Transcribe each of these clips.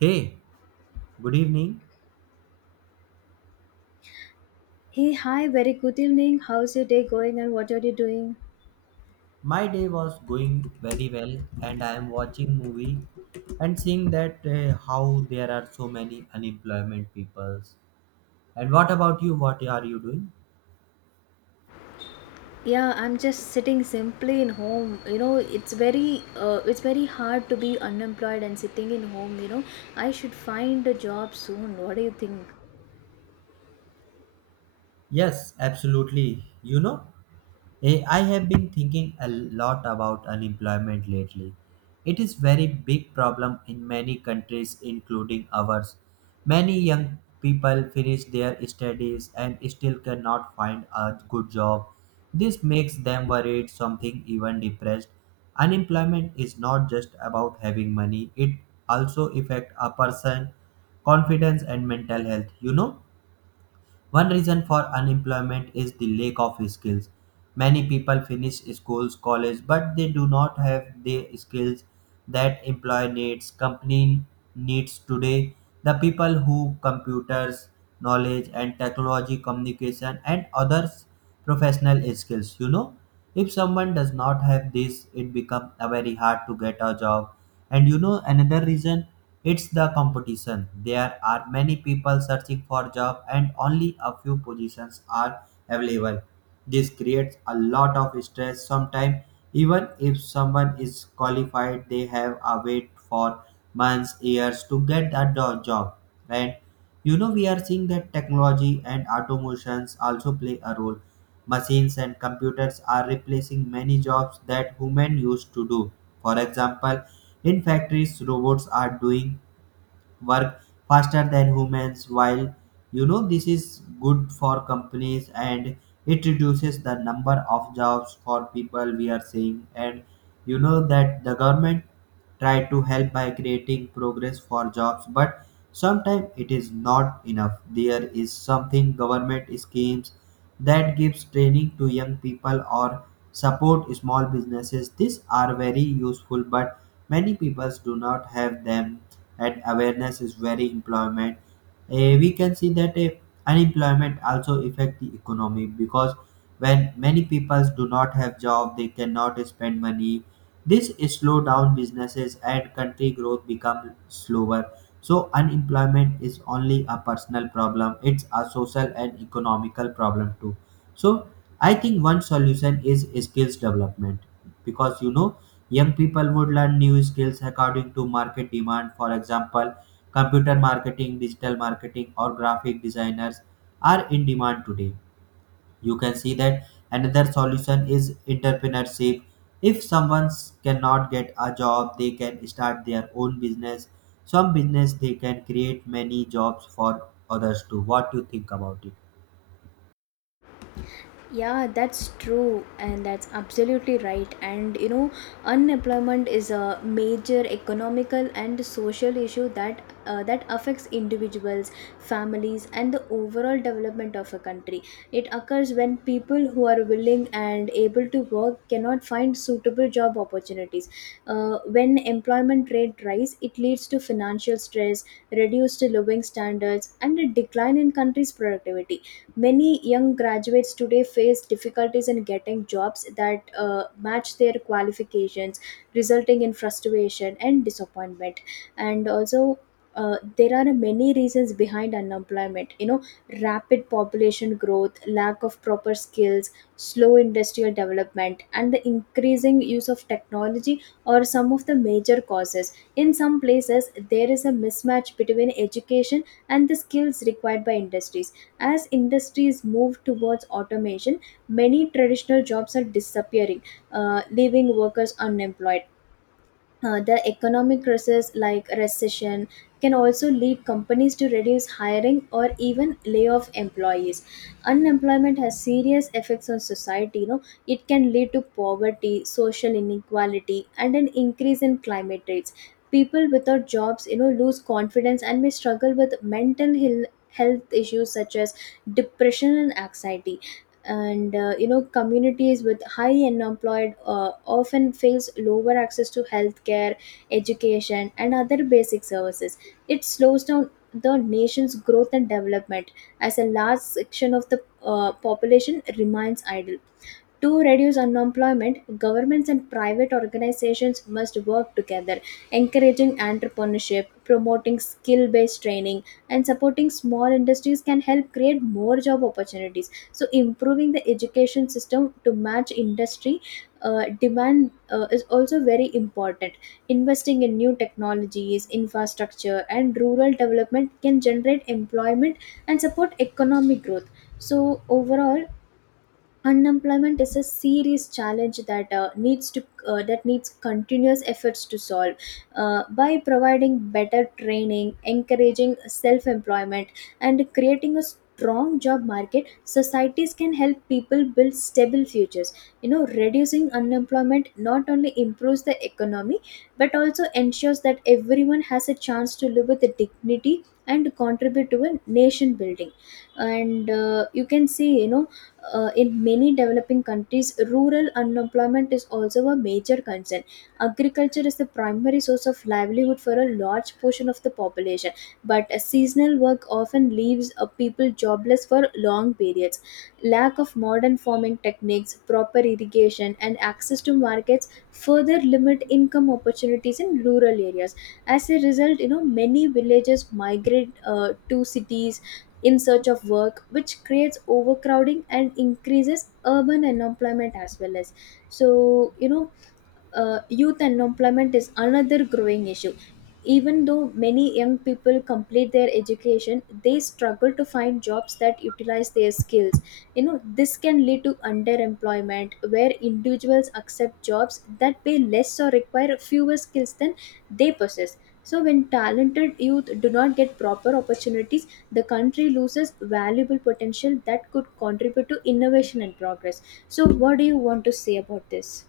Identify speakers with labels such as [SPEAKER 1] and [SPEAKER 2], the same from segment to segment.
[SPEAKER 1] Hey, good evening.
[SPEAKER 2] Hey, hi, very good evening. How's your day going and what are you doing?
[SPEAKER 1] My day was going very well, and I am watching movie and seeing that how there are so many unemployment peoples. And what about you? What are you doing?
[SPEAKER 2] Yeah, I'm just sitting simply in home. You know, it's very hard to be unemployed and sitting in home. I should find a job soon. What do you think?
[SPEAKER 1] Yes, absolutely. You know, I have been thinking a lot about unemployment lately. It is very big problem in many countries including ours. Many young people finish their studies and still cannot find a good job. This makes them worried, something even depressed. Unemployment is not just about having money, it also affects a person confidence and mental health, you know? One reason for unemployment is the lack of skills. Many people finish schools, college, but they do not have the skills that employ needs, company needs today. The people who computers, knowledge and technology, communication and others professional skills, you know, if someone does not have this it become a very hard to get a job. And you know another reason, it's the competition. There are many people searching for job and only a few positions are available. This creates a lot of stress. Sometimes, even if someone is qualified, they have a wait for months, years to get a job. And you know, we are seeing that technology and automations also play a role. Machines and computers are replacing many jobs that human used to do. For example, in factories, robots are doing work faster than humans. While you know this is good for companies and it reduces the number of jobs for people, we are seeing. And you know that the government try to help by creating progress for jobs, but sometimes it is not enough. There is something government schemes that gives training to young people or support small businesses. These are very useful, but many people do not have them and awareness is very employment. We can see that unemployment also affect the economy because when many people do not have job they cannot spend money. This slow down businesses and country growth become slower. So unemployment is only a personal problem; it's a social and economical problem too. So I think one solution is skills development, because you know young people would learn new skills according to market demand. For example, computer marketing, digital marketing, or graphic designers are in demand today. You can see that another solution is entrepreneurship. If someone cannot get a job they can start their own business. Some business they can create many jobs for others too. What do you think about it?
[SPEAKER 2] Yeah, that's true, and that's absolutely right. And you know, unemployment is a major economical and social issue that affects individuals, families, and the overall development of a country. It occurs when people who are willing and able to work cannot find suitable job opportunities. When employment rate rise, it leads to financial stress, reduced living standards, and a decline in country's productivity. Many young graduates today face difficulties in getting jobs that match their qualifications, resulting in frustration and disappointment. And also, there are many reasons behind unemployment. You know, rapid population growth, lack of proper skills, slow industrial development, and the increasing use of technology are some of the major causes. In some places, there is a mismatch between education and the skills required by industries as industries move towards automation, many traditional jobs are disappearing, leaving workers unemployed. The economic crisis like recession can also lead companies to reduce hiring or even lay off employees. Unemployment has serious effects on society, you know. It can lead to poverty, social inequality, and an increase in climate rates. People without jobs, you know, lose confidence and may struggle with health issues such as depression and anxiety. And you know, communities with high unemployed often face lower access to healthcare, education, and other basic services. It slows down the nation's growth and development as a large section of the population remains idle. To reduce unemployment, governments and private organizations must work together, encouraging entrepreneurship, promoting skill based training, and supporting small industries can help create more job opportunities. So, improving the education system to match industry demand is also very important. Investing in new technologies, infrastructure, and rural development can generate employment and support economic growth. So, overall, unemployment is a serious challenge that needs continuous efforts to solve by providing better training, encouraging self employment, and creating a strong job market. Societies can help people build stable futures, you know, reducing unemployment not only improves the economy but also ensures that everyone has a chance to live with dignity and contribute to a nation building. And you can see, you know, in many developing countries, rural unemployment is also a major concern. Agriculture is the primary source of livelihood for a large portion of the population, but a seasonal work often leaves people jobless for long periods. Lack of modern farming techniques, proper irrigation, and access to markets further limit income opportunities in rural areas. As a result, you know, many villages migrate to cities in search of work, which creates overcrowding and increases urban unemployment as well as. So, you know, youth unemployment is another growing issue. Even though many young people complete their education, they struggle to find jobs that utilize their skills. You know, this can lead to underemployment, where individuals accept jobs that pay less or require fewer skills than they possess. So, when talented youth do not get proper opportunities, the country loses valuable potential that could contribute to innovation and progress. So, what do you want to say about this?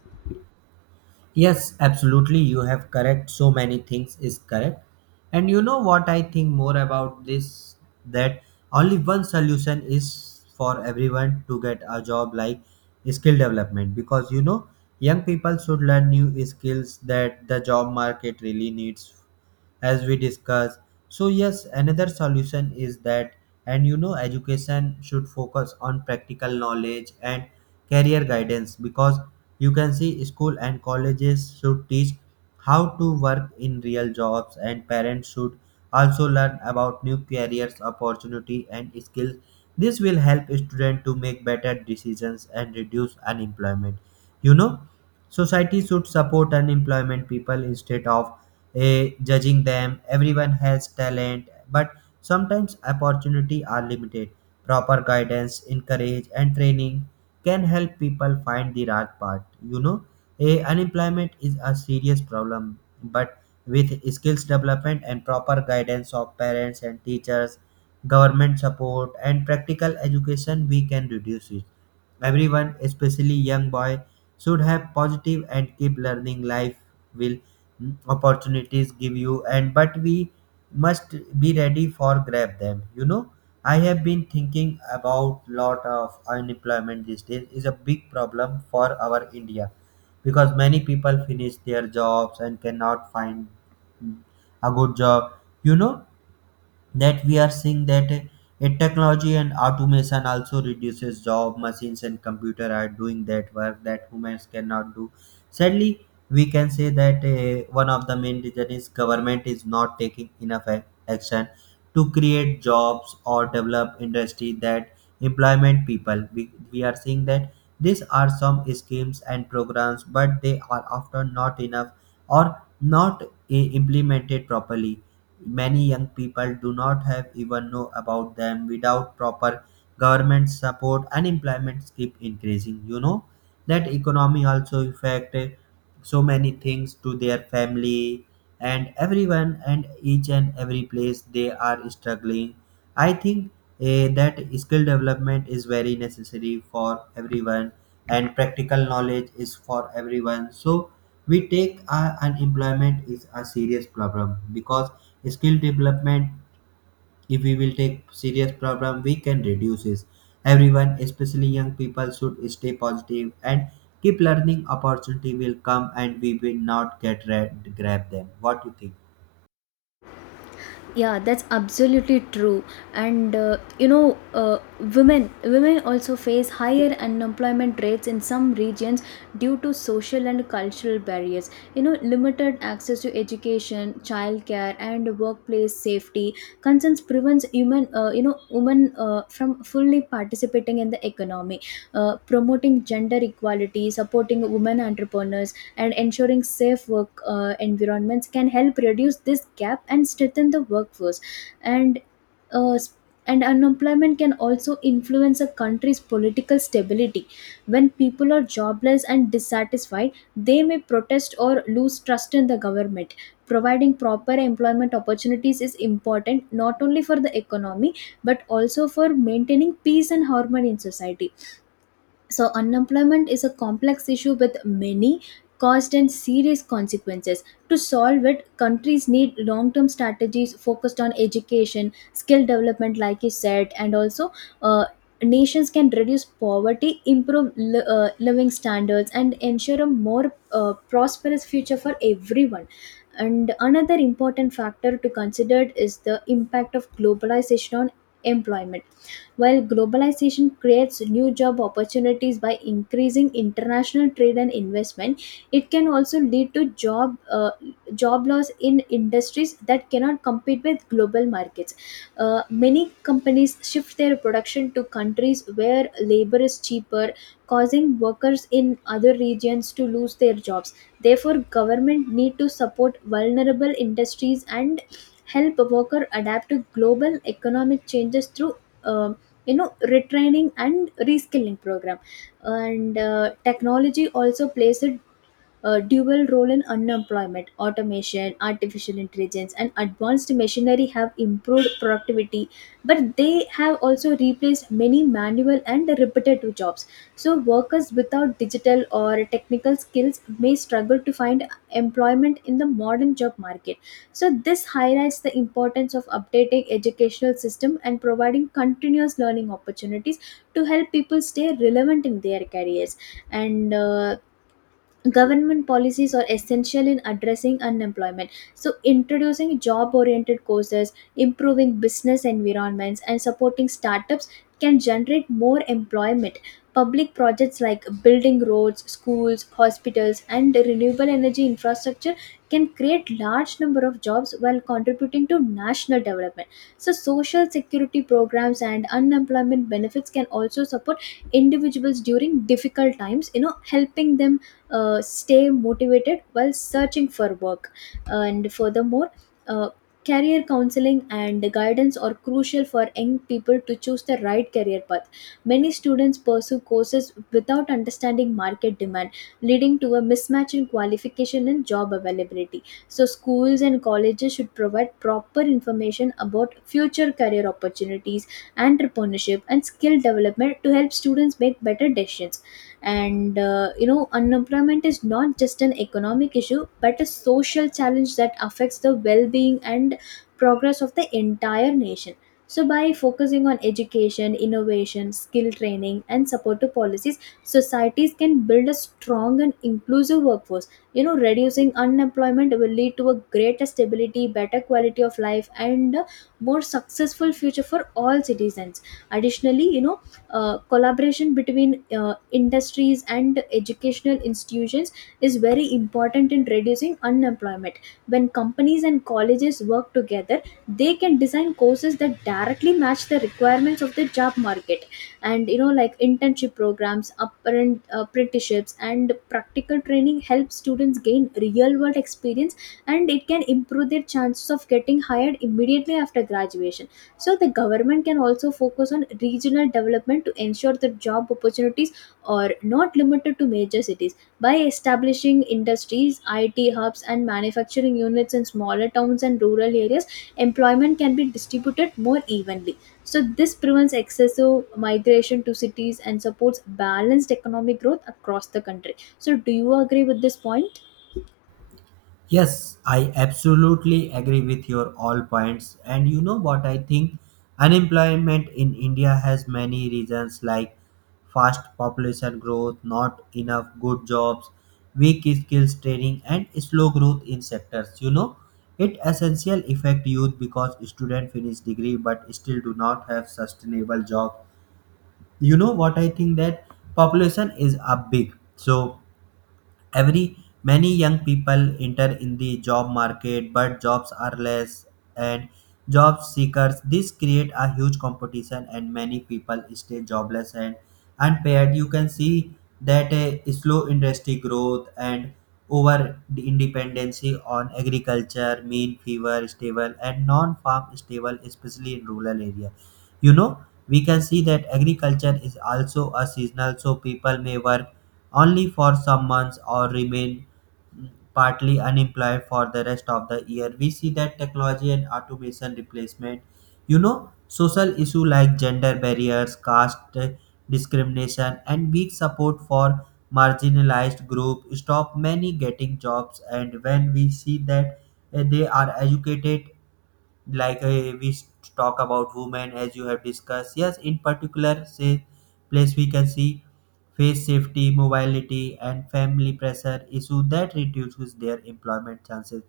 [SPEAKER 1] Yes, absolutely. You have correct. So many things is correct. And you know what I think more about this, that only one solution is for everyone to get a job, like skill development, because you know young people should learn new skills that the job market really needs, as we discussed. So yes, another solution is that, and you know education should focus on practical knowledge and career guidance, because you can see school and colleges should teach how to work in real jobs, and parents should also learn about new careers opportunity and skills. This will help students to make better decisions and reduce unemployment. You know, society should support unemployment people instead of judging them. Everyone has talent, but sometimes opportunity are limited. Proper guidance, encourage and training can help people find the right path. You know, a unemployment is a serious problem, but with skills development and proper guidance of parents and teachers, government support and practical education, we can reduce it. Everyone, especially young boy, should have positive and keep learning. Life will opportunities give you. And but we must be ready for grab them. You know, I have been thinking about lot of unemployment these days. Is a big problem for our India, because many people finish their jobs and cannot find mm, a good job. You know that we are seeing that technology and automation also reduces job. Machines and computer are doing that work that humans cannot do. Sadly, we can say that one of the main reason is government is not taking enough action to create jobs or develop industry that employment people. We are seeing that these are some schemes and programs, but they are often not enough or not implemented properly. Many young people do not have even know about them. Without proper government support unemployment keep increasing. You know that economy also affect, so many things to their family and everyone, and each and every place they are struggling. I think that skill development is very necessary for everyone, and practical knowledge is for everyone. So we take unemployment is a serious problem because skill development. If we will take serious problem, we can reduce it. Everyone, especially young people, should stay positive and keep learning. Opportunity will come, and we will not get grab them. What you think?
[SPEAKER 2] Yeah, that's absolutely true. And you know, women also face higher unemployment rates in some regions due to social and cultural barriers. You know, limited access to education, childcare, and workplace safety concerns prevents human, you know, women from fully participating in the economy. Promoting gender equality, supporting women entrepreneurs, and ensuring safe work environments can help reduce this gap and strengthen the workforce. And uh, and unemployment can also influence a country's political stability. When people are jobless and dissatisfied, they may protest or lose trust in the government. Providing proper employment opportunities is important not only for the economy but also for maintaining peace and harmony in society. So, unemployment is a complex issue with many caused and serious consequences. To solve it, countries need long term strategies focused on education, skill development, like you said, and also uh, nations can reduce poverty, improve living standards, and ensure a more prosperous future for everyone. And another important factor to consider is the impact of globalization on employment. While globalization creates new job opportunities by increasing international trade and investment, it can also lead to job loss in industries that cannot compete with global markets. Many companies shift their production to countries where labor is cheaper, causing workers in other regions to lose their jobs. Therefore, government need to support vulnerable industries and help worker adapt to global economic changes through um, you know, retraining and reskilling program. And technology also plays a dual role in unemployment. Automation, artificial intelligence, and advanced machinery have improved productivity, but they have also replaced many manual and repetitive jobs. So, workers without digital or technical skills may struggle to find employment in the modern job market. So, this highlights the importance of updating educational system and providing continuous learning opportunities to help people stay relevant in their careers. And government policies are essential in addressing unemployment. So, introducing job oriented courses, improving business environments, and supporting startups can generate more employment. Public projects like building roads, schools, hospitals, and renewable energy infrastructure can create large number of jobs while contributing to national development. So, social security programs and unemployment benefits can also support individuals during difficult times, you know, helping them stay motivated while searching for work. And furthermore, uh, career counseling and guidance are crucial for young people to choose the right career path. Many students pursue courses without understanding market demand, leading to a mismatch in qualification and job availability. So, schools and colleges should provide proper information about future career opportunities, entrepreneurship, and skill development to help students make better decisions. And you know, unemployment is not just an economic issue but a social challenge that affects the well-being and progress of the entire nation. So, by focusing on education, innovation, skill training, and supportive policies, societies can build a strong and inclusive workforce. You know, reducing unemployment will lead to a greater stability, better quality of life, and a more successful future for all citizens. Additionally, you know, collaboration between industries and educational institutions is very important in reducing unemployment. When companies and colleges work together, they can design courses that directly match the requirements of the job market. And you know, like internship programs, apprenticeships, and practical training help students gain real world experience, and it can improve their chances of getting hired immediately after graduation. So, the government can also focus on regional development to ensure that job opportunities are not limited to major cities. By establishing industries, IT hubs, and manufacturing units in smaller towns and rural areas, employment can be distributed more evenly. So, this prevents excessive migration to cities and supports balanced economic growth across the country. So, do you agree with this point?
[SPEAKER 1] Yes, I absolutely agree with your all points. And you know what I think? Unemployment in India has many reasons like fast population growth, not enough good jobs, weak skills training, and slow growth in sectors. You know, it essential affect youth because student finish degree but still do not have sustainable job. You know what I think that population is a big, so every many young people enter in the job market but jobs are less, and job seekers. This create a huge competition and many people stay jobless and unpaid. You can see that a slow industry growth and over dependency on agriculture mean fever stable and non farm stable, especially in rural area. You know, we can see that agriculture is also a seasonal, so people may work only for some months or remain partly unemployed for the rest of the year. We see that technology and automation replacement, you know, social issue like gender barriers, caste discrimination and weak support for marginalized group stop many getting jobs. And when we see that they are educated, like talk about women as you have discussed, yes, in particular say place, we can see face safety, mobility and family pressure issue that reduces their employment chances.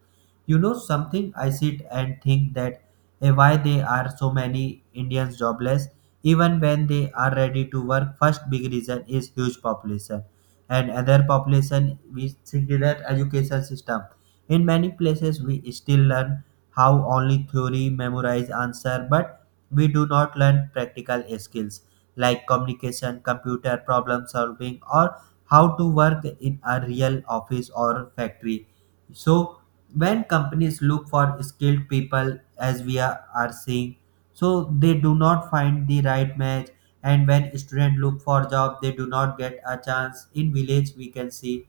[SPEAKER 1] You know, something I sit and think that, why they are so many Indians jobless even when they are ready to work. First big reason is huge population and other population with singular education system. In many places we still learn how only theory memorize answer, but we do not learn practical skills like communication, computer problem solving, or how to work in a real office or factory. So when companies look for skilled people, as we are seeing, so they do not find the right match, and when students look for job they do not get a chance. In village we can see,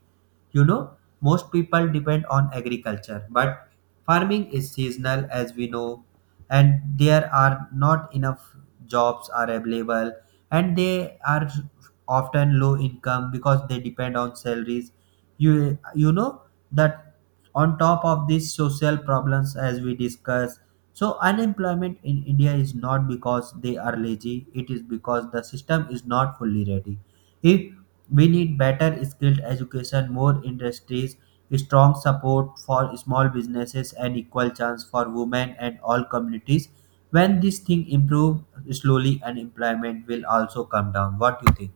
[SPEAKER 1] you know, most people depend on agriculture, but farming is seasonal as we know, and there are not enough jobs are available, and they are often low income because they depend on salaries. You know that on top of these social problems, as we discussed, so unemployment in India is not because they are lazy, it is because the system is not fully ready. If we need better skilled education, more industries, strong support for small businesses and equal chance for women and all communities, when this thing improve, slowly unemployment will also come down. What do you think?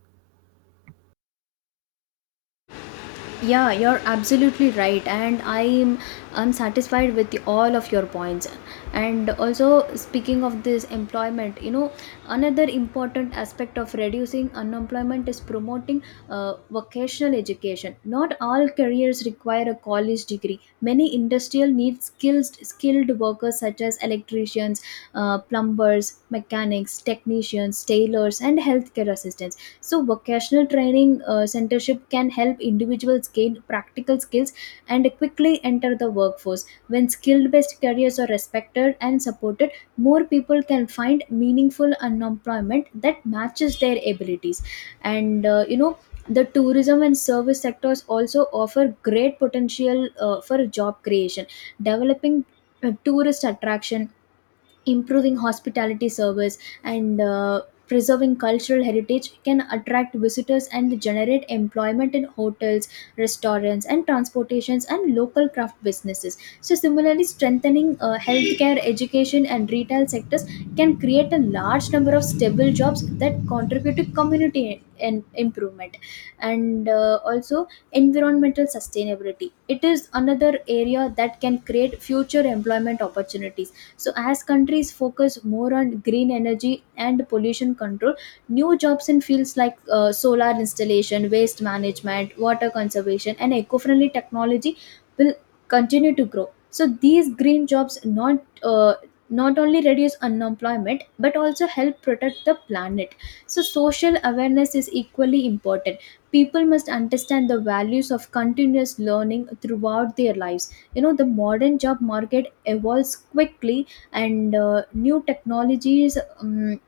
[SPEAKER 2] Yeah, you're absolutely right, and I'm satisfied with the- all of your points. And also, speaking of this employment, you know, another important aspect of reducing unemployment is promoting vocational education. Not all careers require a college degree. Many industrial need skilled workers such as electricians, plumbers, mechanics, technicians, tailors, and healthcare assistants. So, vocational training centership can help individuals gain practical skills and quickly enter the workforce. When skill-based careers are respected and supported, more people can find meaningful unemployment that matches their abilities. And You know, the tourism and service sectors also offer great potential for job creation, developing tourist attraction, improving hospitality service, and preserving cultural heritage can attract visitors and generate employment in hotels, restaurants and transportations, and local craft businesses. So similarly, strengthening healthcare, education and retail sectors can create a large number of stable jobs that contribute to community and improvement. And Also, environmental sustainability, it is another area that can create future employment opportunities. So as countries focus more on green energy and pollution control, new jobs in fields like solar installation, waste management, water conservation and eco-friendly technology will continue to grow. So these green jobs not only reduce unemployment but also help protect the planet. So social awareness is equally important. People must understand the values of continuous learning throughout their lives. You know, the modern job market evolves quickly, and new technologies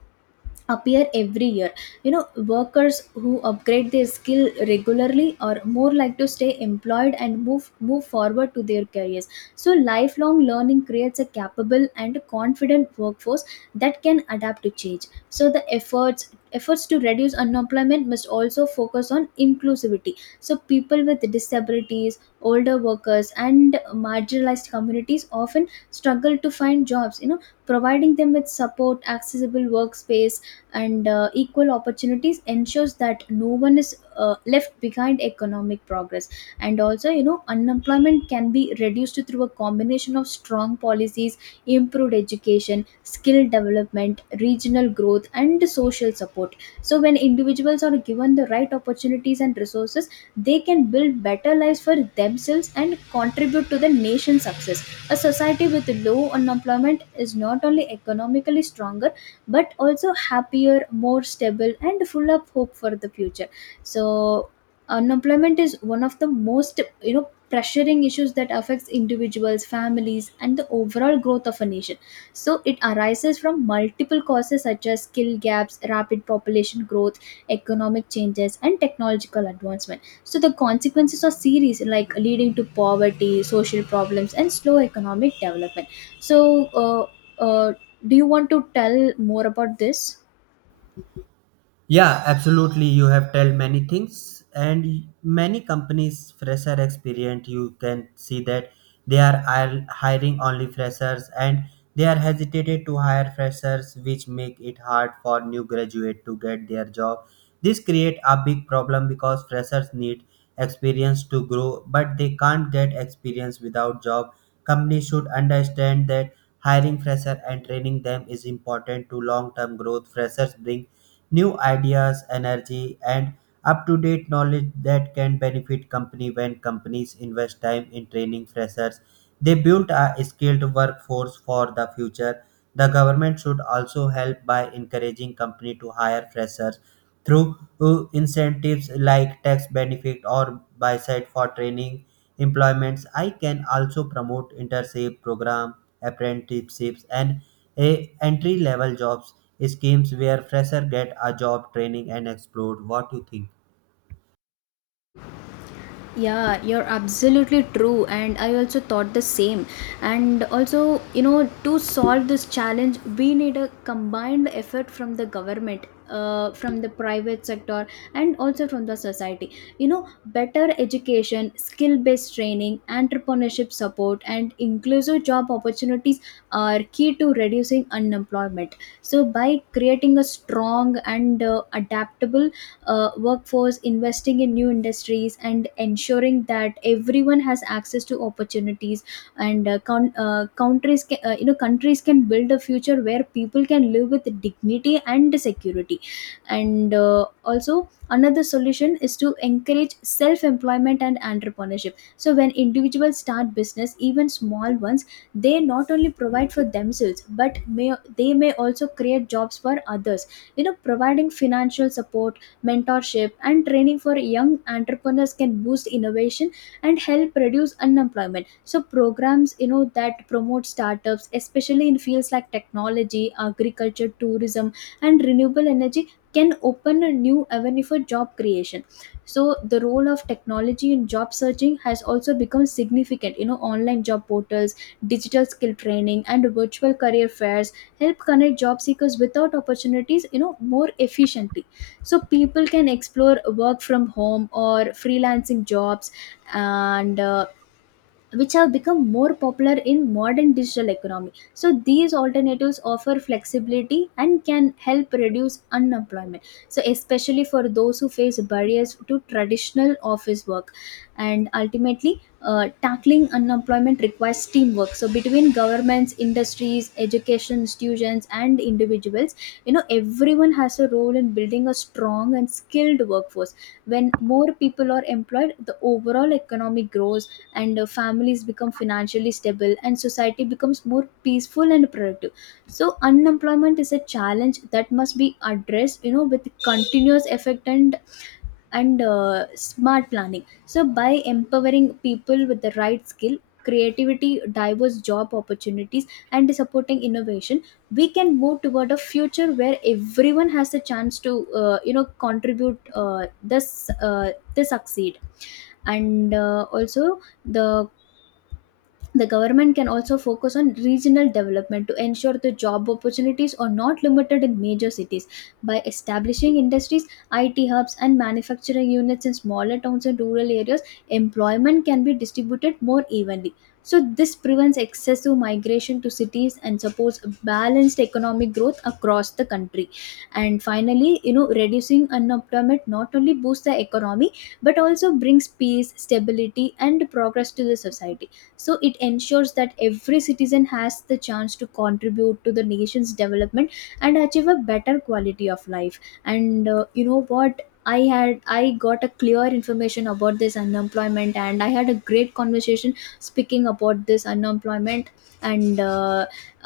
[SPEAKER 2] appear every year. You know, workers who upgrade their skill regularly are more likely to stay employed and move forward to their careers. So lifelong learning creates a capable and confident workforce that can adapt to change. So the efforts to reduce unemployment must also focus on inclusivity. So people with disabilities, older workers, and marginalized communities often struggle to find jobs. You know, providing them with support, accessible workspace, and equal opportunities ensures that no one is left behind economic progress. And also, you know, unemployment can be reduced through a combination of strong policies, improved education, skill development, regional growth and social support. So when individuals are given the right opportunities and resources, they can build better lives for themselves and contribute to the nation's success. A society with low unemployment is not only economically stronger, but also happier, more stable and full of hope for the future. So unemployment is one of the most, you know, pressuring issues that affects individuals, families, and the overall growth of a nation. So it arises from multiple causes such as skill gaps, rapid population growth, economic changes and technological advancement. So the consequences are serious, like leading to poverty, social problems and slow economic development. So uh, uh, do you want to tell more about this?
[SPEAKER 1] Yeah, absolutely. You have told many things, and many companies fresher experience. You can see that they are hiring only freshers, and they are hesitated to hire freshers, which make it hard for new graduate to get their job. This create a big problem because freshers need experience to grow, but they can't get experience without job. Companies should understand that hiring fresher and training them is important to long term growth. Freshers bring new ideas, energy, and up to date knowledge that can benefit company. When companies invest time in training freshers, they built a skilled workforce for the future. The government should also help by encouraging companies to hire freshers through incentives like tax benefit or by side for training employments. I can also promote internship program, apprenticeships, and a entry level jobs schemes where fresher get a job training and explore. What you think?
[SPEAKER 2] Yeah, you're absolutely true. And I also thought the same. And also, you know, to solve this challenge, we need a combined effort from the government, from the private sector, and also from the society. You know, better education, skill based training, entrepreneurship support, and inclusive job opportunities are key to reducing unemployment. So, by creating a strong and adaptable workforce, investing in new industries, and ensuring that everyone has access to opportunities. And coun Countries, can, you know, countries can build a future where people can live with dignity and security. And Also, another solution is to encourage self-employment and entrepreneurship. So when individuals start business, even small ones, they not only provide for themselves, but may they may also create jobs for others. You know, providing financial support, mentorship, and training for young entrepreneurs can boost innovation and help reduce unemployment. So programs, you know, that promote startups, especially in fields like technology, agriculture, tourism, and renewable energy can open a new avenue for job creation. So the role of technology in job searching has also become significant. You know, online job portals, digital skill training and virtual career fairs help connect job seekers without opportunities, you know, more efficiently. So people can explore work from home or freelancing jobs, and which have become more popular in modern digital economy. So these alternatives offer flexibility and can help reduce unemployment, so especially for those who face barriers to traditional office work. And ultimately, tackling unemployment requires teamwork, so between governments, industries, education institutions and individuals. You know, everyone has a role in building a strong and skilled workforce. When more people are employed, the overall economy grows, and families become financially stable and society becomes more peaceful and productive. So unemployment is a challenge that must be addressed, you know, with continuous effect and smart planning. So by empowering people with the right skill, creativity, diverse job opportunities and supporting innovation, we can move toward a future where everyone has a chance to you know, contribute this they succeed. And Also, the the government can also focus on regional development to ensure the job opportunities are not limited in major cities. By establishing industries, IT hubs, and manufacturing units in smaller towns and rural areas, employment can be distributed more evenly. So, this prevents excessive migration to cities and supports balanced economic growth across the country. And finally, you know, reducing unemployment not only boosts the economy but also brings peace, stability, and progress to the society. So it ensures that every citizen has the chance to contribute to the nation's development and achieve a better quality of life. And you know what, I got a clear information about this unemployment, and I had a great conversation speaking about this unemployment. And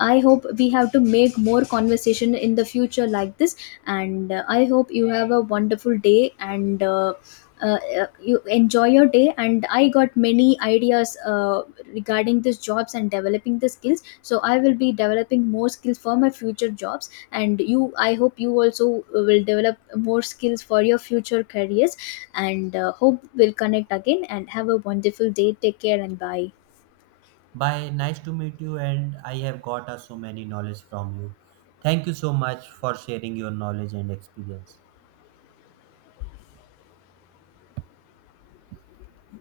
[SPEAKER 2] I hope we have to make more conversation in the future like this. And I hope you have a wonderful day, and uh, you enjoy your day. And I got many ideas regarding these jobs and developing the skills. So I will be developing more skills for my future jobs, and you I hope you also will develop more skills for your future careers. And hope we'll connect again and have a wonderful day. Take care and bye.
[SPEAKER 1] Bye. Nice to meet you, and I have got so many knowledge from you. Thank you so much for sharing your knowledge and experience.